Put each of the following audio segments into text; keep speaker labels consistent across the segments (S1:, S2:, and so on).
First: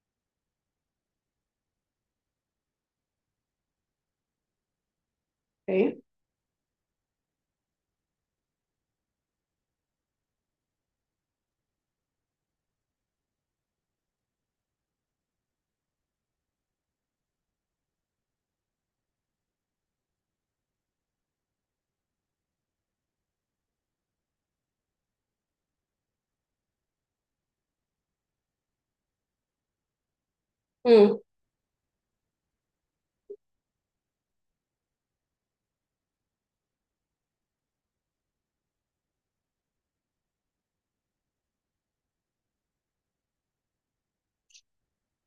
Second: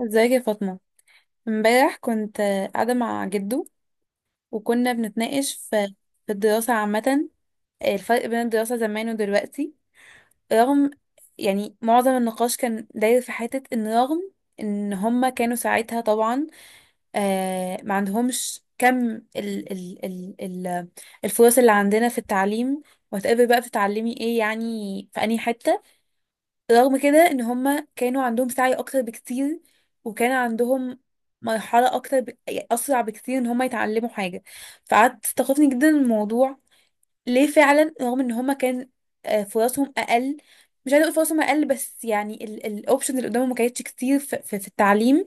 S1: ازيك يا فاطمة؟ امبارح كنت قاعدة مع جدو وكنا بنتناقش في
S2: اوكي.
S1: في الدراسة عامة، الفرق بين الدراسة زمان ودلوقتي. رغم، يعني معظم النقاش كان داير في حتة ان رغم ان هما كانوا ساعتها طبعا ما عندهمش كم ال الفرص اللي عندنا في التعليم. وهتقابل بقى بتتعلمي ايه يعني في انهي حتة؟ رغم كده ان هما كانوا عندهم سعي اكتر بكتير، وكان عندهم
S2: امم
S1: مرحلة اكتر يعني اسرع بكتير ان هما يتعلموا حاجة. فقعدت استخفني جدا من الموضوع، ليه فعلا رغم ان هما كان فرصهم اقل؟ مش عايزه اقول فرصهم اقل، بس يعني الاوبشن اللي قدامهم ما كانتش كتير في التعليم،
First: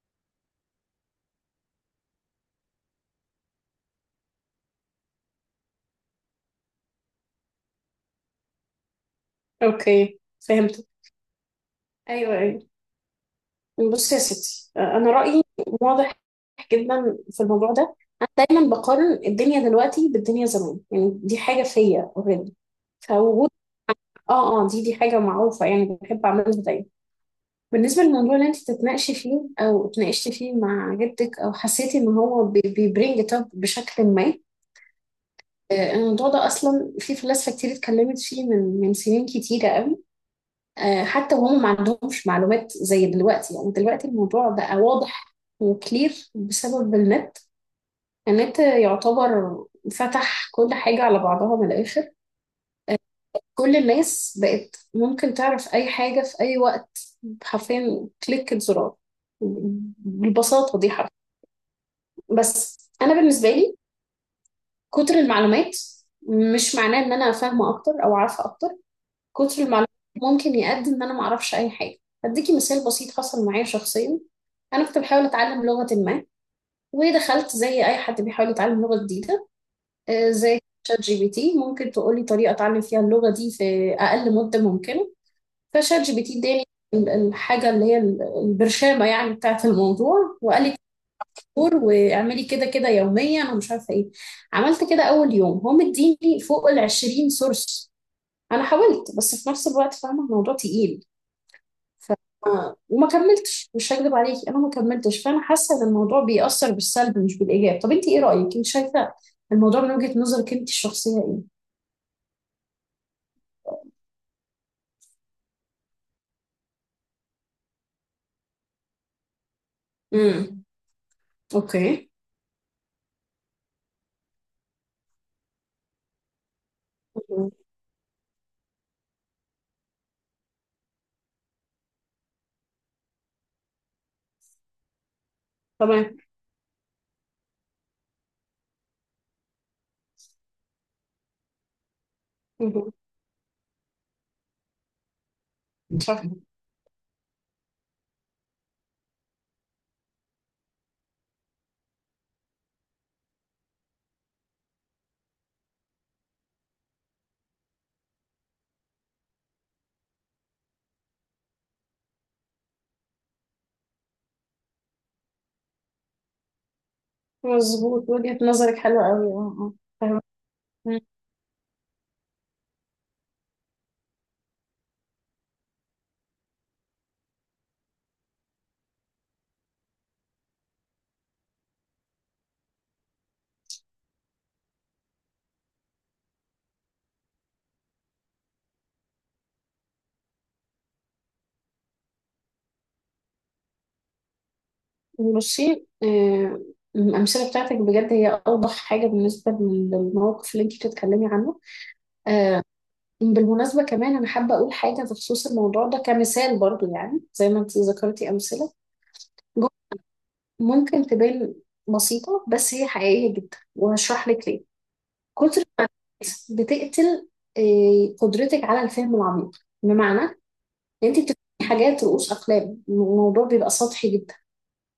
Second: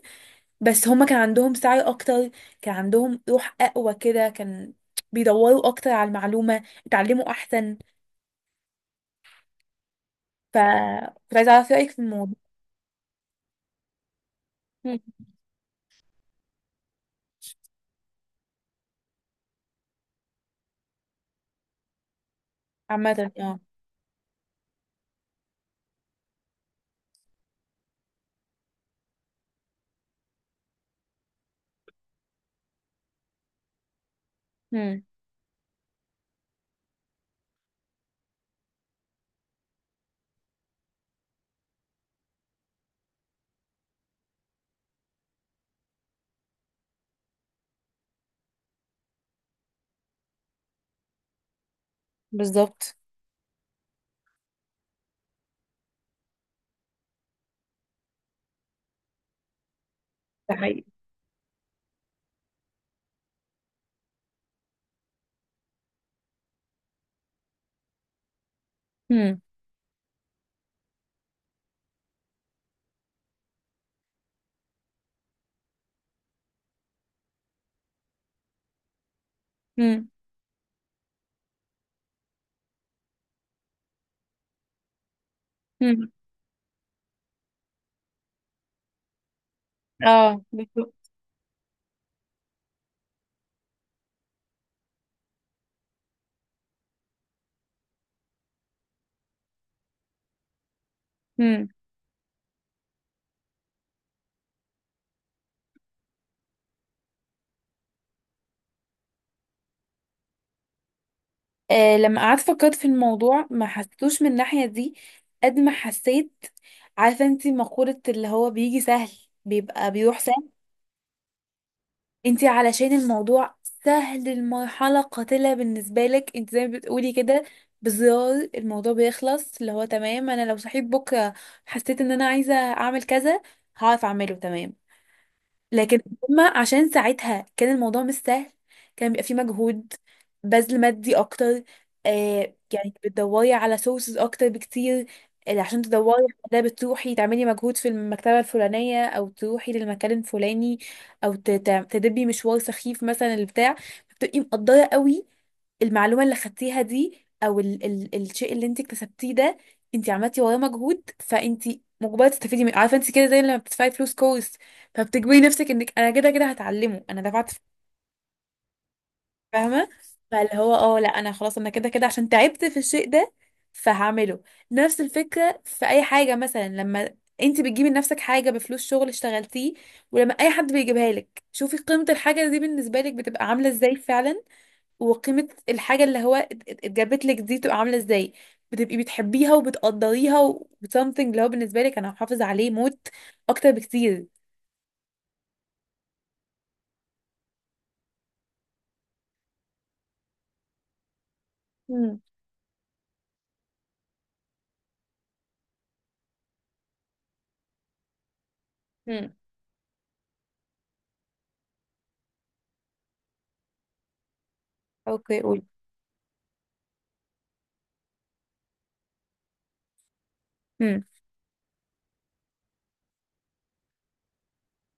S1: بس هما كان عندهم سعي اكتر، كان عندهم روح اقوى كده، كان بيدوروا اكتر على المعلومة، اتعلموا احسن.
S2: اوكي،
S1: ف
S2: فهمت.
S1: كنت عايزه اعرف رايك في الموضوع.
S2: ايوه، ايوه. بص يا ستي،
S1: مم.
S2: انا رايي واضح جدا في الموضوع ده. انا دايما بقارن الدنيا دلوقتي بالدنيا زمان، يعني دي حاجه فيا اوريدي.
S1: عامة
S2: فوجود
S1: اه.
S2: اه اه دي دي حاجه معروفه، يعني بحب اعملها دايما. بالنسبه للموضوع اللي انت تتناقشي فيه او اتناقشتي فيه مع جدك، او حسيتي ان هو بيبرينج ات اب بشكل ما،
S1: مم.
S2: الموضوع ده اصلا في فلاسفه كتير اتكلمت فيه من سنين كتيره. حتى وهم ما عندهمش معلومات زي دلوقتي، يعني دلوقتي الموضوع بقى واضح وكلير بسبب النت. النت يعتبر فتح كل حاجة على بعضها من الآخر.
S1: بالظبط.
S2: كل الناس بقت ممكن تعرف أي حاجة في أي وقت، حرفيا كليك زرار،
S1: ده
S2: بالبساطة
S1: حقيقي.
S2: دي، حرف. بس أنا بالنسبة لي، كتر المعلومات مش معناه إن أنا فاهمة أكتر أو عارفة أكتر.
S1: هم.
S2: كتر المعلومات ممكن يقدم ان انا ما اعرفش اي حاجه. هديكي مثال بسيط حصل معايا شخصيا. انا كنت بحاول اتعلم لغه ما، ودخلت زي اي حد بيحاول يتعلم لغه جديده،
S1: هم.
S2: زي شات جي بي تي، ممكن تقولي طريقه اتعلم فيها اللغه دي في اقل مده ممكنه؟ فشات
S1: هم.
S2: جي بي تي اداني الحاجه اللي هي البرشامه يعني بتاعه الموضوع،
S1: اه
S2: وقال لي
S1: بالظبط.
S2: دكتور واعملي كده كده يوميا، انا مش عارفه ايه. عملت كده اول يوم، هو مديني فوق ال 20 سورس. انا حاولت، بس في نفس الوقت فاهمه الموضوع تقيل
S1: هم.
S2: وما كملتش. مش هكذب عليكي، انا ما كملتش، فانا حاسه ان الموضوع بيأثر بالسلب مش بالايجاب. طب انت ايه رأيك؟ انت شايفه الموضوع من وجهة نظرك انت الشخصيه ايه؟
S1: آه لما قعدت فكرت في الموضوع ما حسيتوش من الناحية دي قد ما حسيت، عارفة انتي مقولة اللي هو بيجي سهل بيبقى بيروح سهل؟
S2: امم اوكي.
S1: انتي علشان الموضوع سهل، المرحلة قاتلة بالنسبة لك انتي زي ما بتقولي كده،
S2: مهم.
S1: بزرار الموضوع بيخلص، اللي هو تمام انا لو صحيت بكرة حسيت ان انا عايزة اعمل كذا هعرف اعمله، تمام. لكن
S2: تمام.
S1: هما عشان ساعتها كان الموضوع مش سهل، كان بيبقى فيه مجهود، بذل مادي اكتر، آه
S2: مهم.
S1: يعني بتدوري على سورسز اكتر بكتير، اللي عشان تدوري
S2: صح.
S1: على ده بتروحي تعملي مجهود في المكتبة الفلانية او تروحي للمكان الفلاني او تدبي مشوار سخيف مثلا البتاع. بتبقي مقدرة قوي المعلومة اللي خدتيها دي او ال الشيء اللي انت اكتسبتيه ده، انت عملتي وراه مجهود، فانت مجبرة تستفيدي منه. عارفة انت كده زي لما بتدفعي فلوس كورس، فبتجبري نفسك انك انا كده كده هتعلمه انا دفعت فيه،
S2: مظبوط، وجهة نظرك حلوة قوي. اه، اه،
S1: فاهمه؟
S2: فاهمة.
S1: فاللي هو اه
S2: مم.
S1: لا انا خلاص انا كده كده عشان تعبت في الشيء ده فهعمله. نفس الفكره في اي حاجه، مثلا لما انت بتجيبي لنفسك حاجه بفلوس شغل اشتغلتيه، ولما اي حد بيجيبها لك، شوفي قيمه الحاجه دي بالنسبه لك بتبقى عامله ازاي فعلا، وقيمه الحاجه اللي هو اتجابت لك دي تبقى عامله ازاي. بتبقي بتحبيها وبتقدريها و something اللي هو بالنسبه لك انا هحافظ عليه موت اكتر بكتير.
S2: بصي، الأمثلة بتاعتك بجد هي أوضح حاجة بالنسبة للموقف اللي أنت بتتكلمي عنه. آه، بالمناسبة كمان، أنا حابة أقول حاجة بخصوص الموضوع ده كمثال برضو. يعني زي ما أنت ذكرتي أمثلة،
S1: امم.
S2: ممكن تبان بسيطة بس هي حقيقية جدا، وهشرح لك ليه.
S1: اوكي
S2: كتر
S1: قولي.
S2: الناس بتقتل قدرتك على الفهم العميق، بمعنى ان انت بتفهمي حاجات رؤوس اقلام، الموضوع بيبقى سطحي جدا.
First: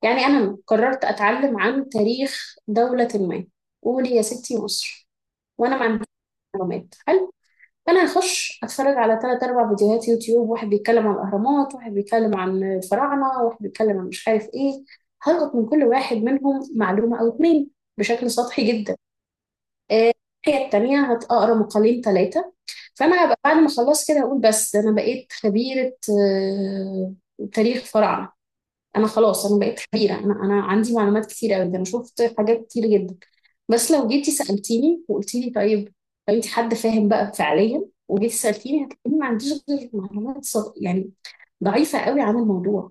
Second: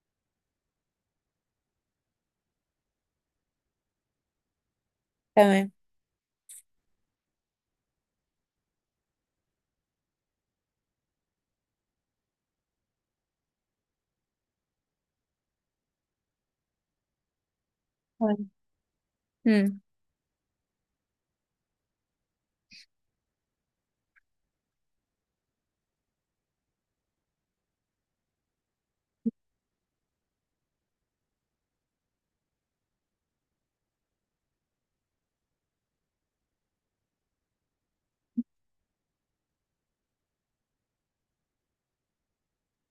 S2: يعني انا قررت اتعلم عن تاريخ دولة ما، قولي يا ستي مصر،
S1: تمام.
S2: وانا ما عنديش معلومات. فانا هخش اتفرج على تلات اربع فيديوهات يوتيوب، واحد بيتكلم عن الاهرامات، واحد بيتكلم عن الفراعنه، واحد بيتكلم عن مش عارف ايه. هلقط من كل واحد منهم معلومه او اتنين، بشكل سطحي جدا.
S1: امم.
S2: آه، الناحيه التانيه، هتقرا مقالين ثلاثه، فانا هبقى بعد ما اخلص كده اقول بس ده انا بقيت خبيره تاريخ فراعنه. انا خلاص، انا بقيت خبيره، انا عندي معلومات كتيره قوي، انا شفت حاجات كتير جدا. بس لو جيتي سالتيني وقلتي لي طيب، لو انت حد فاهم بقى فعليا وجيتي سالتيني، هتلاقيني ما عنديش غير معلومات يعني ضعيفه قوي عن الموضوع.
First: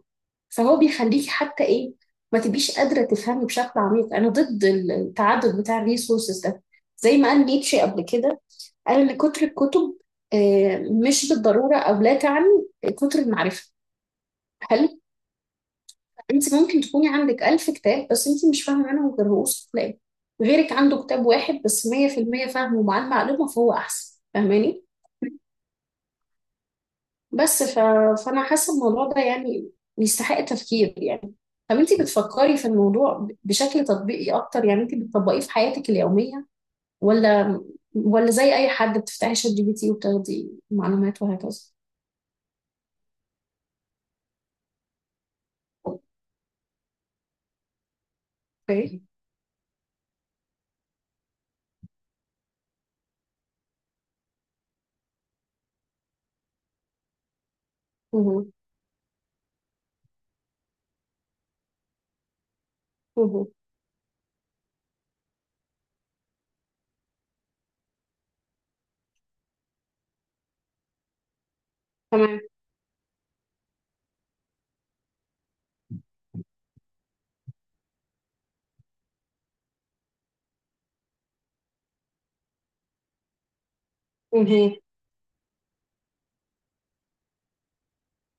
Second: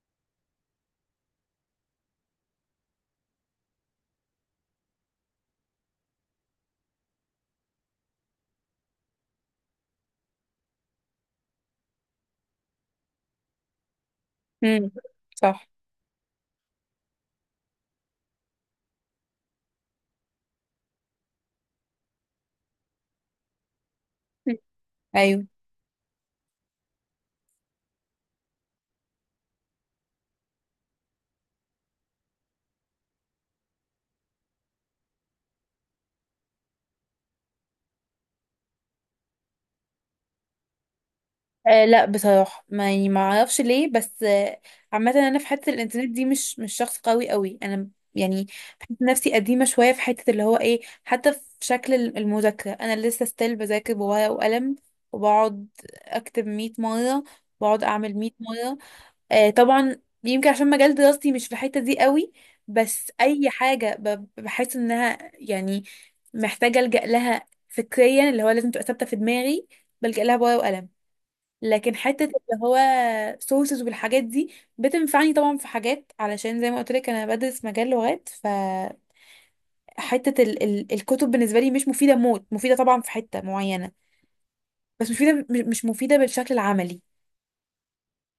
S2: فهو بيخليكي حتى ايه؟ ما تبقيش قادره تفهمي بشكل عميق. انا ضد التعدد بتاع الريسورسز ده. زي ما قال نيتشه قبل كده، قال ان كتر الكتب آه، مش بالضروره، او لا تعني كتر المعرفه.
S1: امم.
S2: هل
S1: صح.
S2: انت ممكن تكوني عندك ألف كتاب، بس انت مش فاهمة منهم غير رؤوس الأقلام؟ غيرك عنده كتاب واحد بس 100% فاهمه، ومعاه المعلومة، فهو أحسن.
S1: مم.
S2: فاهماني؟
S1: ايوه.
S2: بس ف... فأنا حاسة الموضوع ده يعني يستحق تفكير. يعني طب انت بتفكري في الموضوع بشكل تطبيقي أكتر؟ يعني انت بتطبقيه في حياتك اليومية، ولا زي أي حد بتفتحي شات جي بي تي وبتاخدي معلومات وهكذا؟
S1: آه لا بصراحه ما يعني ما اعرفش ليه، بس آه عامه انا في حته الانترنت دي مش مش شخص قوي قوي انا، يعني بحس
S2: اوكي.
S1: نفسي قديمه شويه في حته اللي هو ايه، حتى في شكل المذاكره انا لسه ستيل بذاكر بورقه وقلم، وبقعد اكتب 100 مره، بقعد اعمل 100
S2: مهو.
S1: مره. آه، طبعا. يمكن عشان مجال دراستي مش في الحتة دي قوي، بس
S2: مهو.
S1: اي حاجة بحس انها يعني محتاجة الجأ لها فكريا اللي هو لازم تبقى ثابتة في دماغي بلجأ لها بورقة وقلم. لكن حتة
S2: تمام.
S1: اللي هو سورسز والحاجات دي بتنفعني طبعا في حاجات، علشان زي ما قلت لك انا بدرس مجال لغات، ف حتة ال الكتب بالنسبة لي مش مفيدة موت، مفيدة طبعا في حتة معينة،
S2: مهو.
S1: بس مش مفيدة مش مفيدة بالشكل العملي،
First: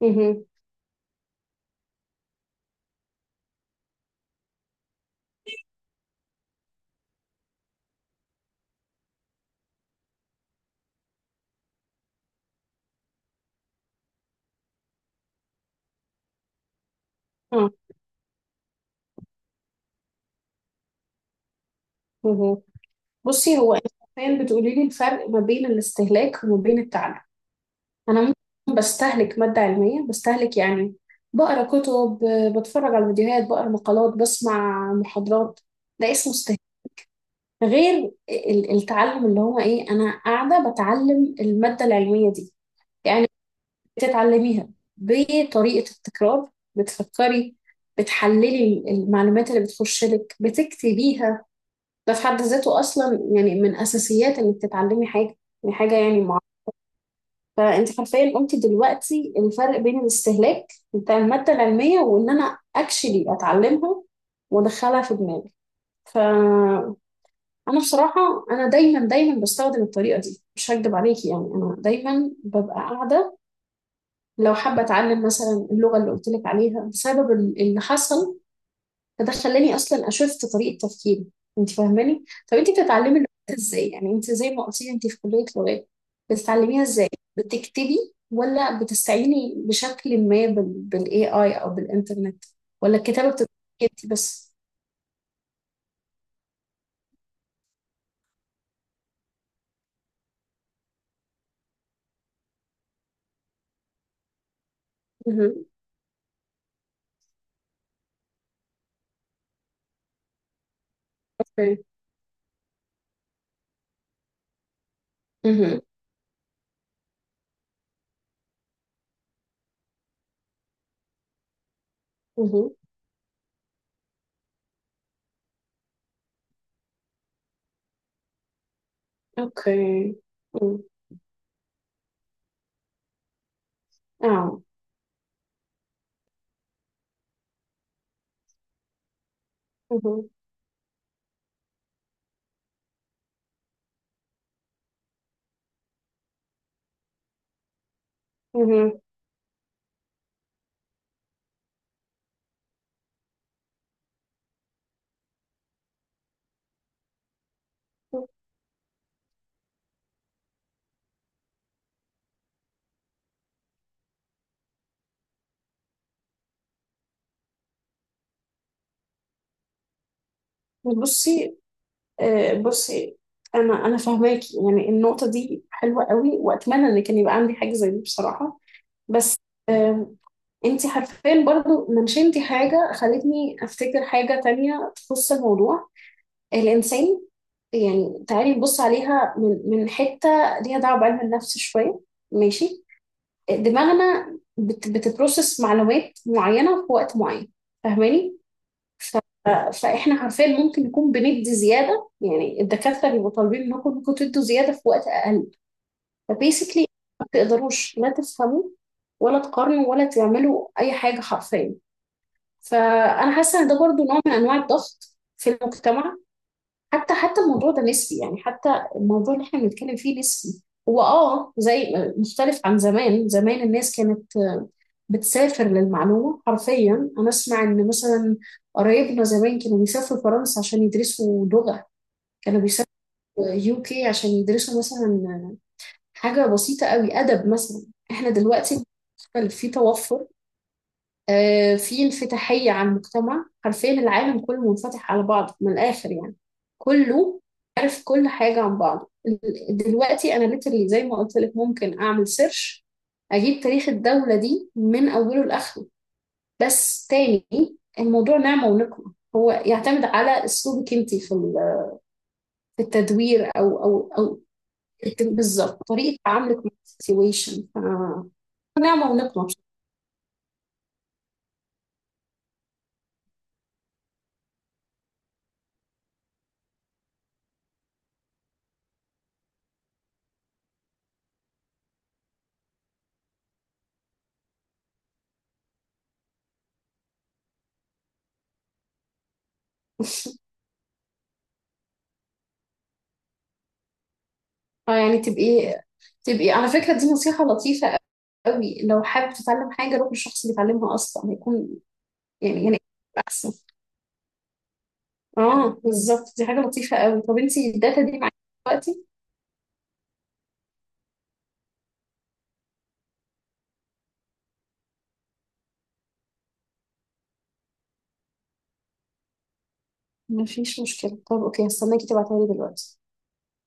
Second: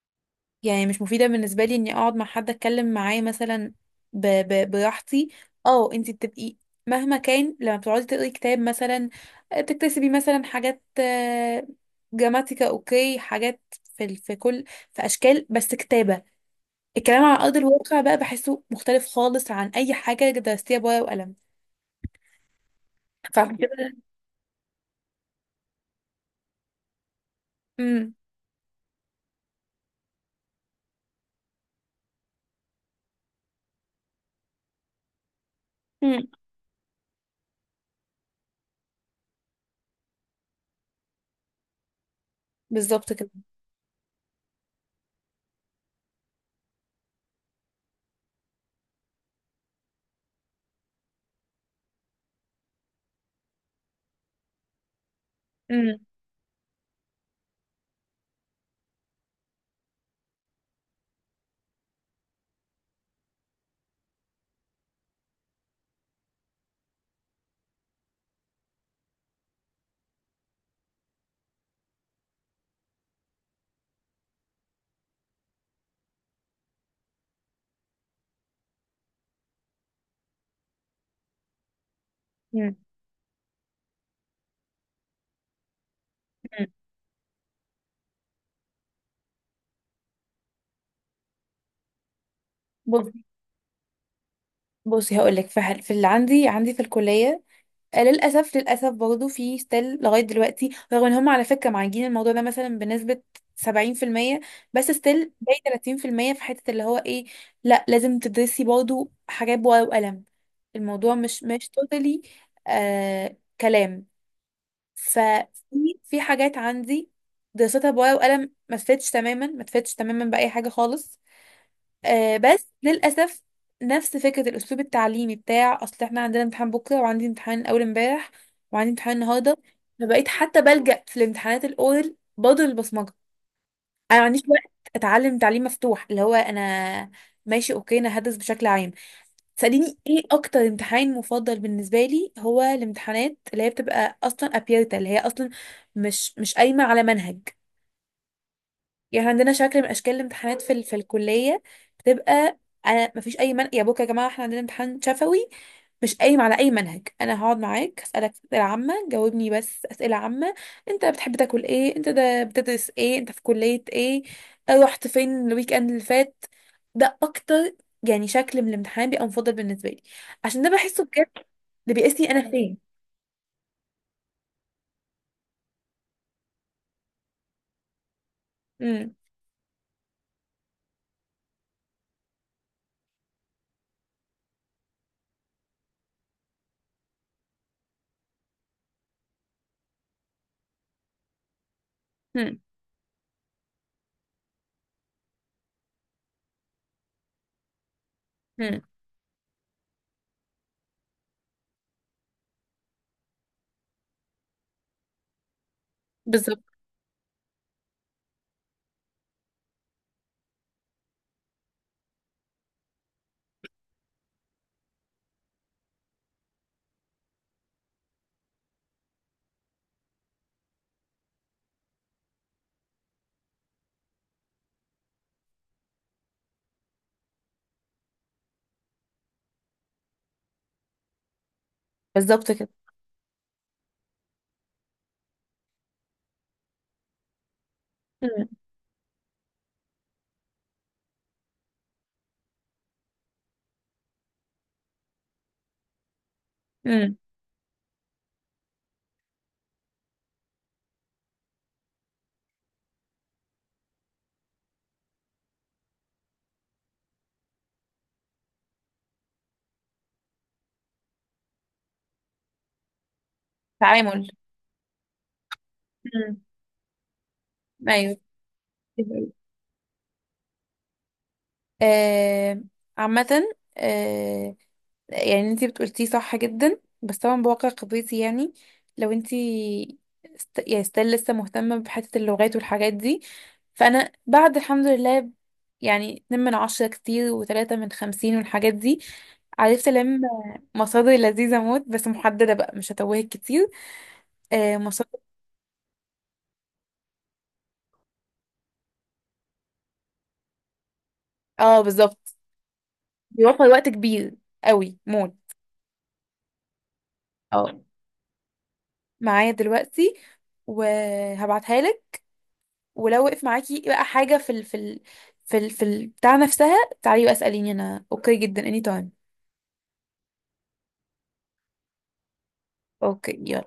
S2: مهو.
S1: يعني مش مفيدة بالنسبة لي اني اقعد مع حد اتكلم معاه مثلا براحتي. اه انت بتبقي مهما كان لما بتقعدي تقري كتاب مثلا، آه، بتكتسبي مثلا حاجات، آه، جراماتيكا، اوكي، حاجات في في اشكال، بس كتابة. الكلام على ارض
S2: اه.
S1: الواقع بقى بحسه مختلف خالص عن اي حاجة درستيها بورقة وقلم.
S2: مهو.
S1: فعشان
S2: بصي، هو انت
S1: كده
S2: حرفيا بتقولي لي الفرق ما بين الاستهلاك وما بين التعلم.
S1: امم.
S2: انا ممكن بستهلك ماده علميه، بستهلك يعني بقرا كتب، بتفرج على فيديوهات، بقرا مقالات، بسمع محاضرات، ده
S1: مم.
S2: اسمه استهلاك. غير التعلم اللي هو ايه، انا قاعده بتعلم الماده العلميه دي،
S1: بالظبط
S2: يعني
S1: كده.
S2: بتتعلميها بطريقه التكرار، بتفكري، بتحللي المعلومات اللي بتخش لك، بتكتبيها. ده في حد ذاته اصلا يعني من اساسيات انك تتعلمي حاجه، يعني حاجه
S1: امم.
S2: يعني معينه. فانت حرفيا قلتي دلوقتي الفرق بين الاستهلاك بتاع الماده العلميه، وان انا اكشلي اتعلمها وادخلها في دماغي. فانا بصراحه، انا دايما دايما بستخدم الطريقه دي، مش هكدب عليكي، يعني انا دايما ببقى قاعده. لو حابه اتعلم مثلا اللغه اللي قلت لك عليها، بسبب اللي حصل، فده خلاني اصلا اشفت طريقه تفكيري. انت فاهماني؟ طب انت
S1: امم.
S2: بتتعلمي اللغات ازاي؟ يعني انت زي ما قلتي انت في كليه لغات، بتتعلميها ازاي؟ بتكتبي، ولا بتستعيني بشكل ما بالاي اي او بالانترنت، ولا
S1: بص
S2: الكتابه بتبقى انت بس؟
S1: بصي هقول لك في اللي عندي، عندي في الكلية، آه، للأسف للأسف برضه في ستيل لغاية دلوقتي، رغم إن هم على فكرة معالجين الموضوع ده مثلا بنسبة 70%، بس ستيل باقي
S2: مهم.
S1: 30% في حتة اللي هو إيه، لأ لازم تدرسي برضه حاجات بورقة وقلم. الموضوع مش مش
S2: اوكي.
S1: توتالي آه كلام.
S2: مهم.
S1: ففي حاجات عندي دراستها بورقة وقلم ما تفيدش تماما، ما تفيدش تماما بأي حاجة خالص، آه بس
S2: مهم.
S1: للأسف نفس فكرة الأسلوب التعليمي بتاع أصل احنا عندنا امتحان بكرة، وعندي امتحان أول امبارح، وعندي امتحان النهاردة،
S2: اوكي.
S1: فبقيت حتى
S2: مم.
S1: بلجأ في الامتحانات الأورال برضه للبصمجة. أنا ما عنديش
S2: اه.
S1: وقت أتعلم تعليم مفتوح اللي هو أنا ماشي أوكي أنا هدرس بشكل عام. تسأليني إيه
S2: مهم.
S1: أكتر امتحان مفضل بالنسبة لي؟ هو الامتحانات اللي هي بتبقى أصلا أبيرتا، اللي هي أصلا مش مش قايمة على منهج،
S2: مهم.
S1: يعني إحنا عندنا شكل من اشكال الامتحانات في الكليه بتبقى، انا مفيش اي من يا بوك يا جماعه، احنا عندنا امتحان شفوي مش قايم على اي منهج، انا هقعد معاك اسالك اسئله عامه، جاوبني بس اسئله عامه، انت بتحب تاكل ايه، انت ده بتدرس ايه، انت في كليه ايه، آه، رحت فين الويك اند اللي فات. ده اكتر يعني شكل من الامتحان بيبقى مفضل بالنسبه لي، عشان ده بحسه بجد
S2: بصي
S1: اللي بيقيسني انا
S2: آه،
S1: فين.
S2: بصي انا فاهماكي، يعني النقطه دي حلوه قوي، واتمنى ان كان يبقى عندي حاجه زي دي بصراحه.
S1: امم.
S2: بس انت حرفيا برضو منشنتي حاجة خلتني افتكر حاجة تانية تخص الموضوع، الانسان. يعني تعالي نبص عليها من حتة ليها دعوة بعلم النفس شوية،
S1: امم.
S2: ماشي؟ دماغنا بتبروسس معلومات معينة في وقت معين، فاهماني؟
S1: امم.
S2: ف- فاحنا حرفيا ممكن نكون بندي زيادة، يعني الدكاترة بيبقوا طالبين منكم انكم تدوا زيادة في وقت اقل،
S1: بالظبط.
S2: فبيسكلي ما تقدروش لا تفهموا ولا تقارنوا ولا تعملوا اي حاجه حرفيا. فانا حاسه ان ده برضو نوع من انواع الضغط في المجتمع. حتى الموضوع ده نسبي، يعني حتى الموضوع اللي احنا بنتكلم فيه نسبي. هو زي مختلف عن زمان، زمان الناس كانت بتسافر للمعلومه حرفيا. انا اسمع ان مثلا قرايبنا زمان كانوا بيسافروا فرنسا عشان يدرسوا لغه،
S1: بالظبط
S2: كانوا
S1: كده.
S2: بيسافروا يو كي عشان يدرسوا مثلا حاجه بسيطه قوي، ادب مثلا. احنا
S1: امم.
S2: دلوقتي في توفر، في انفتاحية على المجتمع، حرفيا العالم كله منفتح على بعضه من الآخر، يعني
S1: امم.
S2: كله عارف كل حاجة عن بعضه. دلوقتي أنا ليترلي زي ما قلت لك، ممكن أعمل سيرش، أجيب تاريخ الدولة دي من أوله لآخره. بس تاني، الموضوع نعمة ونقمة، هو يعتمد على أسلوبك أنت في في التدوير، أو أو
S1: تعامل.
S2: أو بالظبط، طريقة
S1: امم.
S2: تعاملك مع السيتويشن.
S1: ايوه.
S2: نعمة ونقمة.
S1: آه. عامة. آه. يعني انتي بتقولتيه صح جدا، بس طبعا بواقع قضيتي يعني لو انتي يعني ستيل لسه مهتمة بحتة اللغات والحاجات دي، فأنا بعد الحمد لله يعني 2 من 10 كتير، وتلاتة من خمسين والحاجات دي، عرفت ألم مصادر لذيذة موت بس محددة بقى، مش هتوهك كتير. آه
S2: اه، يعني
S1: مصادر.
S2: تبقي على فكرة دي نصيحة لطيفة قوي. لو حابب تتعلم حاجة، روح للشخص اللي بيتعلمها أصلا، هيكون
S1: اه بالظبط.
S2: يعني أحسن.
S1: بيوفر وقت كبير قوي موت.
S2: اه، بالظبط، دي حاجة لطيفة قوي. طب انتي
S1: اه.
S2: الداتا دي معاكي دلوقتي؟
S1: معايا دلوقتي وهبعتها لك. ولو وقف معاكي بقى حاجة في ال بتاع نفسها، تعالي بقى اسأليني، انا اوكي جدا اني تايم.
S2: مفيش مشكلة. طب اوكي، هستناكي تبعتها لي دلوقتي.
S1: اوكي يلا.